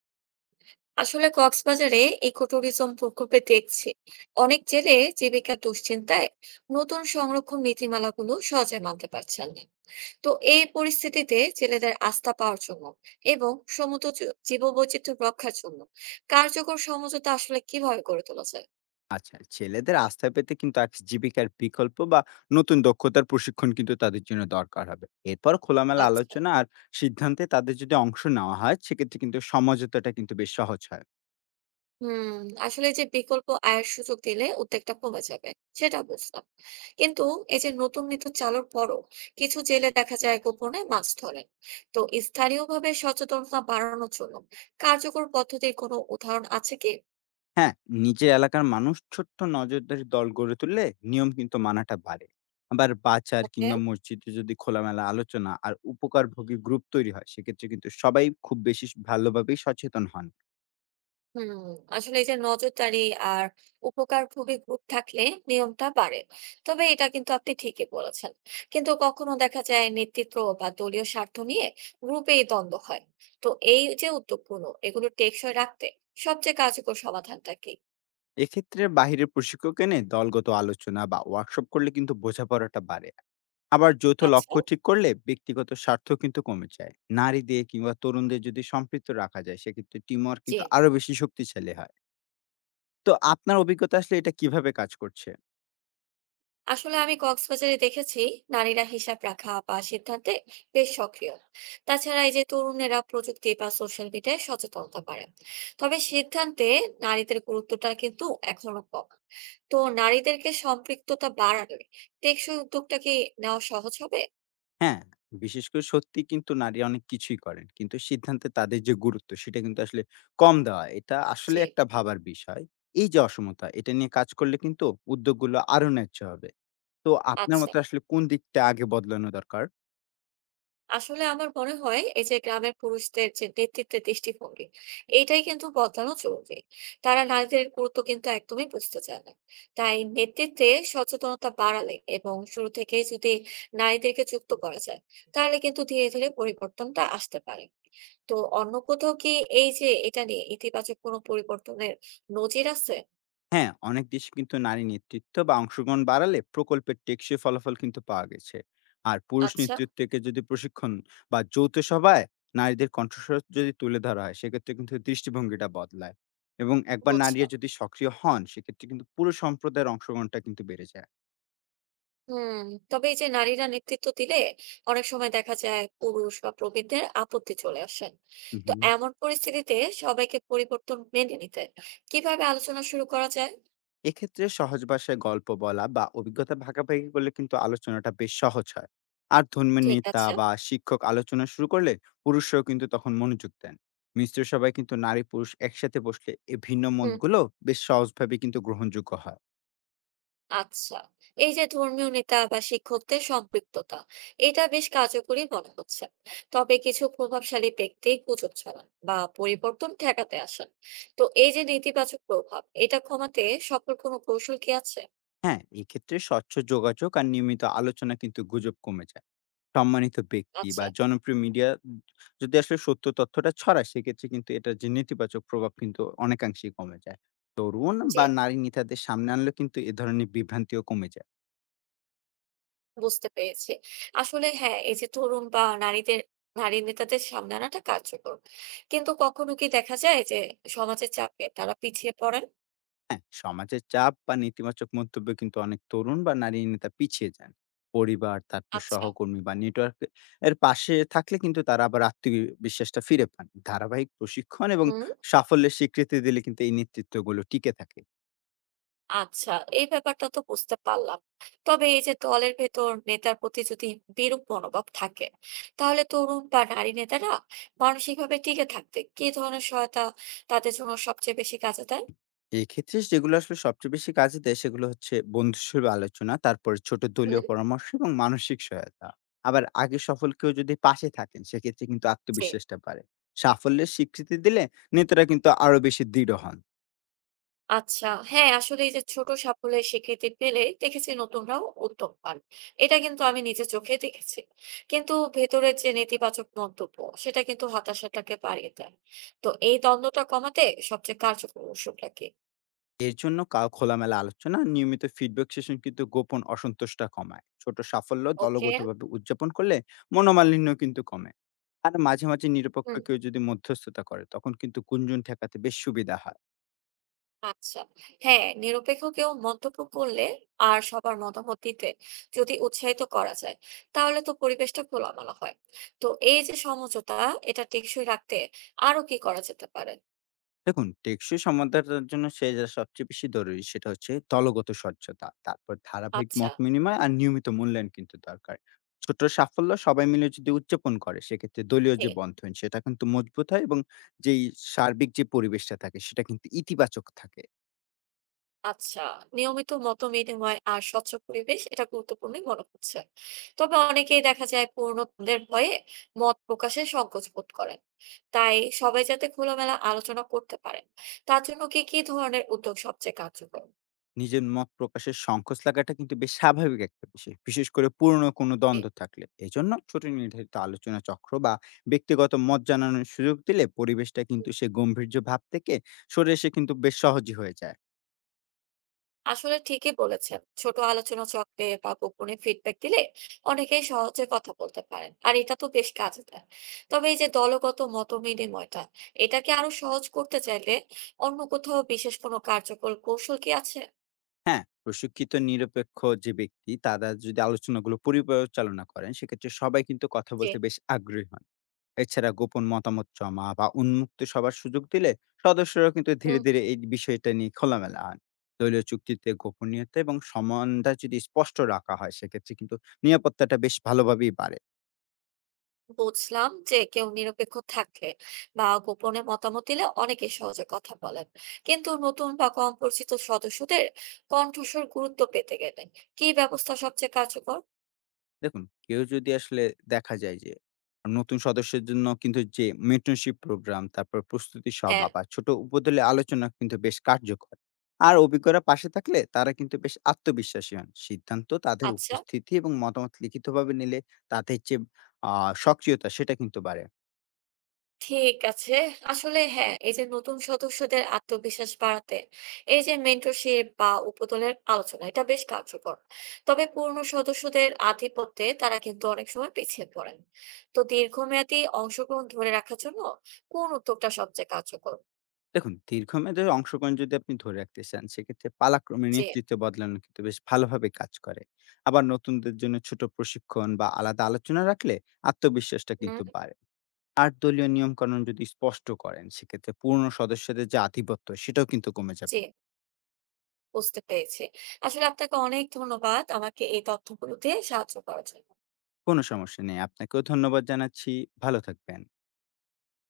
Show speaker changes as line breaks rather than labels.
আসলে কক্সবাজারে ইকোট্যুরিজম প্রকল্পে দেখছি অনেক জেলে জীবিকা দুশ্চিন্তায় নতুন সংরক্ষণ নীতিমালাগুলো সহজে মানতে পারছেন না। তো এই পরিস্থিতিতে জেলেদের আস্থা পাওয়ার জন্য এবং সমুদ্র জীববৈচিত্র্য রক্ষার জন্য কার্যকর সমঝোতা আসলে কিভাবে গড়ে তোলা যায়?
আচ্ছা, ছেলেদের আস্থা পেতে কিন্তু এক জীবিকার বিকল্প বা নতুন দক্ষতার প্রশিক্ষণ কিন্তু তাদের জন্য দরকার হবে। এরপর খোলামেলা
আচ্ছা।
আলোচনা আর সিদ্ধান্তে তাদের যদি অংশ নেওয়া হয়, সেক্ষেত্রে কিন্তু সমঝোতাটা কিন্তু বেশ সহজ হয়।
হুম, আসলে যে বিকল্প আয়ের সুযোগ দিলে উদ্বেগটা কমে যাবে সেটা বুঝলাম, কিন্তু এই যে নতুন নীতি চালুর পরও কিছু জেলে দেখা যায় গোপনে মাছ ধরেন। তো স্থানীয়ভাবে সচেতনতা বাড়ানোর জন্য কার্যকর পদ্ধতির কোনো উদাহরণ আছে কি?
হ্যাঁ, নিজের এলাকার মানুষ ছোট্ট নজরদারি দল গড়ে তুললে নিয়ম কিন্তু মানাটা বাড়ে। আবার বাজার
ওকে।
কিংবা মসজিদে যদি খোলামেলা আলোচনা আর উপকারভোগী গ্রুপ তৈরি হয়, সেক্ষেত্রে কিন্তু সবাই খুব বেশি ভালোভাবেই সচেতন হন।
হুম। আসলে এই যে নজরদারি আর উপকার খুবই গ্রুপ থাকলে নিয়মটা বাড়ে, তবে এটা কিন্তু আপনি ঠিকই বলেছেন। কিন্তু কখনো দেখা যায় নেতৃত্ব বা দলীয় স্বার্থ নিয়ে গ্রুপেই দ্বন্দ্ব হয়। তো এই যে উদ্যোগগুলো এগুলো টেকসই রাখতে সবচেয়ে কার্যকর সমাধানটা কি?
এক্ষেত্রে বাহিরের প্রশিক্ষক এনে দলগত আলোচনা বা ওয়ার্কশপ করলে কিন্তু বোঝাপড়াটা বাড়ে। আবার যৌথ
আচ্ছা।
লক্ষ্য ঠিক করলে ব্যক্তিগত স্বার্থ কিন্তু কমে যায়। নারীদের কিংবা তরুণদের যদি সম্পৃক্ত রাখা যায় সেক্ষেত্রে টিম ওয়ার্ক
জি।
কিন্তু আরো বেশি শক্তিশালী হয়। তো আপনার অভিজ্ঞতা আসলে এটা কিভাবে কাজ করছে?
আসলে আমি কক্সবাজারে দেখেছি নারীরা হিসাব রাখা বা সিদ্ধান্তে বেশ সক্রিয়। তাছাড়া এই যে তরুণেরা প্রযুক্তি বা সোশ্যাল মিডিয়ায় সচেতনতা পারে, তবে সিদ্ধান্তে নারীদের গুরুত্বটা কিন্তু এখনো কম। তো নারীদেরকে সম্পৃক্ততা বাড়ালে টেকসই উদ্যোগটা কি নেওয়া সহজ হবে?
হ্যাঁ, বিশেষ করে সত্যি কিন্তু নারী অনেক কিছুই করেন কিন্তু সিদ্ধান্তে তাদের যে গুরুত্ব সেটা কিন্তু আসলে কম দেওয়া এটা আসলে
যে
একটা ভাবার বিষয়। এই যে অসমতা এটা নিয়ে কাজ করলে কিন্তু উদ্যোগগুলো আরো ন্যায্য হবে। তো আপনার
আচ্ছা,
মতে আসলে কোন দিকটা আগে বদলানো দরকার?
আসলে আমার মনে হয় এই যে গ্রামের পুরুষদের যে নেতৃত্বের দৃষ্টিভঙ্গি এইটাই কিন্তু বদলানো জরুরি। তারা নারীদের গুরুত্ব কিন্তু একদমই বুঝতে চায় না। তাই নেতৃত্বে সচেতনতা বাড়ালে এবং শুরু থেকেই যদি নারীদেরকে যুক্ত করা যায়, তাহলে কিন্তু ধীরে ধীরে পরিবর্তনটা আসতে পারে। তো অন্য কোথাও কি এই যে এটা নিয়ে ইতিবাচক কোনো পরিবর্তনের নজির আছে?
হ্যাঁ, অনেক দেশে কিন্তু নারী নেতৃত্ব বা অংশগ্রহণ বাড়ালে প্রকল্পের টেকসই ফলাফল কিন্তু পাওয়া গেছে। আর পুরুষ
আচ্ছা।
নেতৃত্বকে যদি প্রশিক্ষণ বা যৌথ সভায় নারীদের কণ্ঠস্বর যদি তুলে ধরা হয়, সেক্ষেত্রে কিন্তু দৃষ্টিভঙ্গিটা বদলায়। এবং একবার নারীরা
বুঝলাম।
যদি সক্রিয় হন, সেক্ষেত্রে কিন্তু পুরো সম্প্রদায়ের অংশগ্রহণটা কিন্তু বেড়ে যায়।
হুম। তবে এই যে নারীরা নেতৃত্ব দিলে অনেক সময় দেখা যায় পুরুষ বা প্রবীণদের আপত্তি চলে আসেন।
হু,
তো
হু।
এমন পরিস্থিতিতে সবাইকে পরিবর্তন মেনে নিতে কিভাবে আলোচনা শুরু করা যায়?
এক্ষেত্রে সহজ ভাষায় গল্প বলা বা অভিজ্ঞতা ভাগাভাগি করলে কিন্তু আলোচনাটা বেশ সহজ হয়। আর ধর্মের
ঠিক
নেতা
আছে।
বা শিক্ষক আলোচনা শুরু করলে পুরুষরাও কিন্তু তখন মনোযোগ দেন। সবাই কিন্তু নারী পুরুষ একসাথে বসলে এই ভিন্ন
হুম।
মতগুলো বেশ সহজভাবে কিন্তু গ্রহণযোগ্য হয়।
আচ্ছা, এই যে ধর্মীয় নেতা বা শিক্ষকদের সম্পৃক্ততা এটা বেশ কার্যকরী মনে হচ্ছে। তবে কিছু প্রভাবশালী ব্যক্তি গুজব ছড়ান বা পরিবর্তন ঠেকাতে আসেন। তো এই যে নেতিবাচক প্রভাব এটা কমাতে সফল কোনো কৌশল কি আছে?
হ্যাঁ, এক্ষেত্রে স্বচ্ছ যোগাযোগ আর নিয়মিত আলোচনা কিন্তু গুজব কমে যায়। সম্মানিত ব্যক্তি
আচ্ছা।
বা জনপ্রিয় মিডিয়া যদি আসলে সত্য তথ্যটা ছড়ায় সেক্ষেত্রে কিন্তু এটার যে নেতিবাচক প্রভাব কিন্তু অনেকাংশেই কমে যায়। তরুণ
জি।
বা নারী নেতাদের সামনে আনলে কিন্তু এ ধরনের বিভ্রান্তিও কমে যায়।
বুঝতে পেরেছি। আসলে হ্যাঁ, এই যে তরুণ বা নারীদের নারী নেতাদের সামনে আনাটা কার্যকর। কিন্তু কখনো কি দেখা যায় যে সমাজের চাপে তারা পিছিয়ে পড়েন?
হ্যাঁ, সমাজের চাপ বা নেতিবাচক মন্তব্য কিন্তু অনেক তরুণ বা নারী নেতা পিছিয়ে যান। পরিবার, তারপর
আচ্ছা।
সহকর্মী বা নেটওয়ার্ক এর পাশে থাকলে কিন্তু তারা আবার আত্মবিশ্বাসটা ফিরে পান। ধারাবাহিক প্রশিক্ষণ এবং
হুম।
সাফল্যের স্বীকৃতি দিলে কিন্তু এই নেতৃত্বগুলো টিকে থাকে।
আচ্ছা। এই ব্যাপারটা তো বুঝতে পারলাম। তবে এই যে দলের ভেতর নেতার প্রতি যদি বিরূপ মনোভাব থাকে, তাহলে তরুণ বা নারী নেতারা মানসিকভাবে টিকে থাকতে কি ধরনের সহায়তা তাদের জন্য সবচেয়ে বেশি কাজে দেয়?
এক্ষেত্রে যেগুলো আসলে সবচেয়ে বেশি কাজে দেয় সেগুলো হচ্ছে বন্ধুসভা আলোচনা, তারপরে ছোট
হুম।
দলীয় পরামর্শ এবং মানসিক সহায়তা। আবার আগে সফল কেউ যদি পাশে থাকেন সেক্ষেত্রে কিন্তু
জি।
আত্মবিশ্বাসটা বাড়ে। সাফল্যের স্বীকৃতি দিলে নেতারা কিন্তু আরো বেশি দৃঢ় হন।
আচ্ছা। হ্যাঁ, আসলে এই যে ছোট সাফল্যের স্বীকৃতি পেলে দেখেছি নতুনরাও উদ্যোগ পান। এটা কিন্তু আমি নিজের চোখে দেখেছি। কিন্তু ভেতরের যে নেতিবাচক মন্তব্য সেটা কিন্তু হতাশাটাকে বাড়িয়ে দেয়। তো এই দ্বন্দ্বটা কমাতে সবচেয়ে কার্যকর ওষুধটা কি?
এর জন্য খোলামেলা আলোচনা, নিয়মিত ফিডব্যাক সেশন কিন্তু গোপন অসন্তোষটা কমায়। ছোট সাফল্য
ওকে।
দলগতভাবে উদযাপন করলে মনোমালিন্য কিন্তু কমে। আর মাঝে মাঝে নিরপেক্ষ
হুম।
কেউ যদি মধ্যস্থতা করে তখন কিন্তু গুঞ্জন ঠেকাতে বেশ সুবিধা হয়।
আচ্ছা। হ্যাঁ, নিরপেক্ষ কেউ মন্তব্য করলে আর সবার মতামত দিতে যদি উৎসাহিত করা যায় তাহলে তো পরিবেশটা খোলামেলা হয়। তো এই যে সমঝোতা এটা টেকসই রাখতে আরো কি করা যেতে পারে?
দেখুন, টেকসই সমাধানের জন্য সে যা সবচেয়ে বেশি জরুরি সেটা হচ্ছে দলগত স্বচ্ছতা, তারপর ধারাবাহিক
আচ্ছা।
মত বিনিময় আর নিয়মিত মূল্যায়ন কিন্তু দরকার। ছোট সাফল্য সবাই মিলে যদি উদযাপন করে সেক্ষেত্রে দলীয়
জি।
যে বন্ধন সেটা কিন্তু মজবুত হয় এবং যেই সার্বিক যে পরিবেশটা থাকে সেটা কিন্তু ইতিবাচক থাকে।
আচ্ছা, নিয়মিত মত বিনিময় আর স্বচ্ছ পরিবেশ এটা গুরুত্বপূর্ণই মনে হচ্ছে। তবে অনেকেই দেখা যায় পুরনো দ্বন্দ্বের ভয়ে মত প্রকাশে সংকোচ বোধ করেন। তাই সবাই যাতে খোলামেলা আলোচনা করতে পারেন, তার জন্য কি কি ধরনের উদ্যোগ সবচেয়ে কার্যকর?
নিজের মত প্রকাশের সংকোচ লাগাটা কিন্তু বেশ স্বাভাবিক একটা বিষয়, বিশেষ করে পুরনো কোনো
জি।
দ্বন্দ্ব থাকলে। এজন্য ছোট নির্ধারিত আলোচনা চক্র বা ব্যক্তিগত মত জানানোর সুযোগ দিলে পরিবেশটা কিন্তু সে গম্ভীর্য ভাব থেকে সরে এসে কিন্তু বেশ সহজই হয়ে যায়।
আসলে ঠিকই বলেছেন, ছোট আলোচনা চক্রে বা গোপনে ফিডব্যাক দিলে অনেকেই সহজে কথা বলতে পারেন, আর এটা তো বেশ কাজে দেয়। তবে এই যে দলগত মত বিনিময়টা এটাকে আরো সহজ করতে চাইলে অন্য কোথাও বিশেষ কোনো কার্যকর কৌশল কি আছে?
হ্যাঁ, প্রশিক্ষিত নিরপেক্ষ যে ব্যক্তি তারা যদি আলোচনাগুলো পরিচালনা করেন সেক্ষেত্রে সবাই কিন্তু কথা
যে
বলতে বেশ আগ্রহী হন। এছাড়া গোপন মতামত জমা বা উন্মুক্ত সভার সুযোগ দিলে সদস্যরা কিন্তু ধীরে
উম,
ধীরে এই বিষয়টা নিয়ে খোলামেলা হন। দলীয় চুক্তিতে গোপনীয়তা এবং সমানতা যদি স্পষ্ট রাখা হয় সেক্ষেত্রে কিন্তু নিরাপত্তাটা বেশ ভালোভাবেই বাড়ে।
বুঝলাম, যে কেউ নিরপেক্ষ থাকলে বা গোপনে মতামত দিলে অনেকে সহজে কথা বলেন, কিন্তু নতুন বা কম পরিচিত সদস্যদের কণ্ঠস্বর গুরুত্ব পেতে গেলে কি ব্যবস্থা সবচেয়ে কার্যকর?
দেখুন, কেউ যদি আসলে দেখা যায় যে নতুন সদস্যের জন্য কিন্তু যে মেন্টরশিপ প্রোগ্রাম, তারপর প্রস্তুতি
হ্যাঁ।
সভা বা ছোট উপদলে আলোচনা কিন্তু বেশ কার্যকর। আর অভিজ্ঞরা পাশে থাকলে তারা কিন্তু বেশ আত্মবিশ্বাসী হন। সিদ্ধান্ত তাদের
আচ্ছা।
উপস্থিতি এবং মতামত লিখিতভাবে নিলে তাদের যে আ সক্রিয়তা সেটা কিন্তু বাড়ে।
ঠিক আছে। আসলে হ্যাঁ, এই যে নতুন সদস্যদের আত্মবিশ্বাস বাড়াতে এই যে মেন্টরশিপ বা উপদলের আলোচনা এটা বেশ কার্যকর। তবে পুরনো সদস্যদের আধিপত্যে তারা কিন্তু অনেক সময় পিছিয়ে পড়েন। তো দীর্ঘমেয়াদী অংশগ্রহণ ধরে রাখার জন্য কোন উদ্যোগটা সবচেয়ে কার্যকর?
দেখুন, দীর্ঘমেয়াদে অংশগ্রহণ যদি আপনি ধরে রাখতে চান, সেক্ষেত্রে পালাক্রমে
জি।
নেতৃত্ব বদলানো কিন্তু বেশ ভালোভাবে কাজ করে। আবার নতুনদের জন্য ছোট প্রশিক্ষণ বা আলাদা আলোচনা রাখলে আত্মবিশ্বাসটা
হুম।
কিন্তু বাড়ে। আর দলীয় নিয়মকানুন যদি স্পষ্ট করেন সেক্ষেত্রে পুরনো সদস্যদের যে আধিপত্য সেটাও কিন্তু কমে
জি।
যাবে।
বুঝতে পেরেছি। আসলে আপনাকে অনেক ধন্যবাদ আমাকে এই তথ্যগুলো দিয়ে সাহায্য করার জন্য।
কোনো সমস্যা নেই। আপনাকেও ধন্যবাদ জানাচ্ছি। ভালো থাকবেন।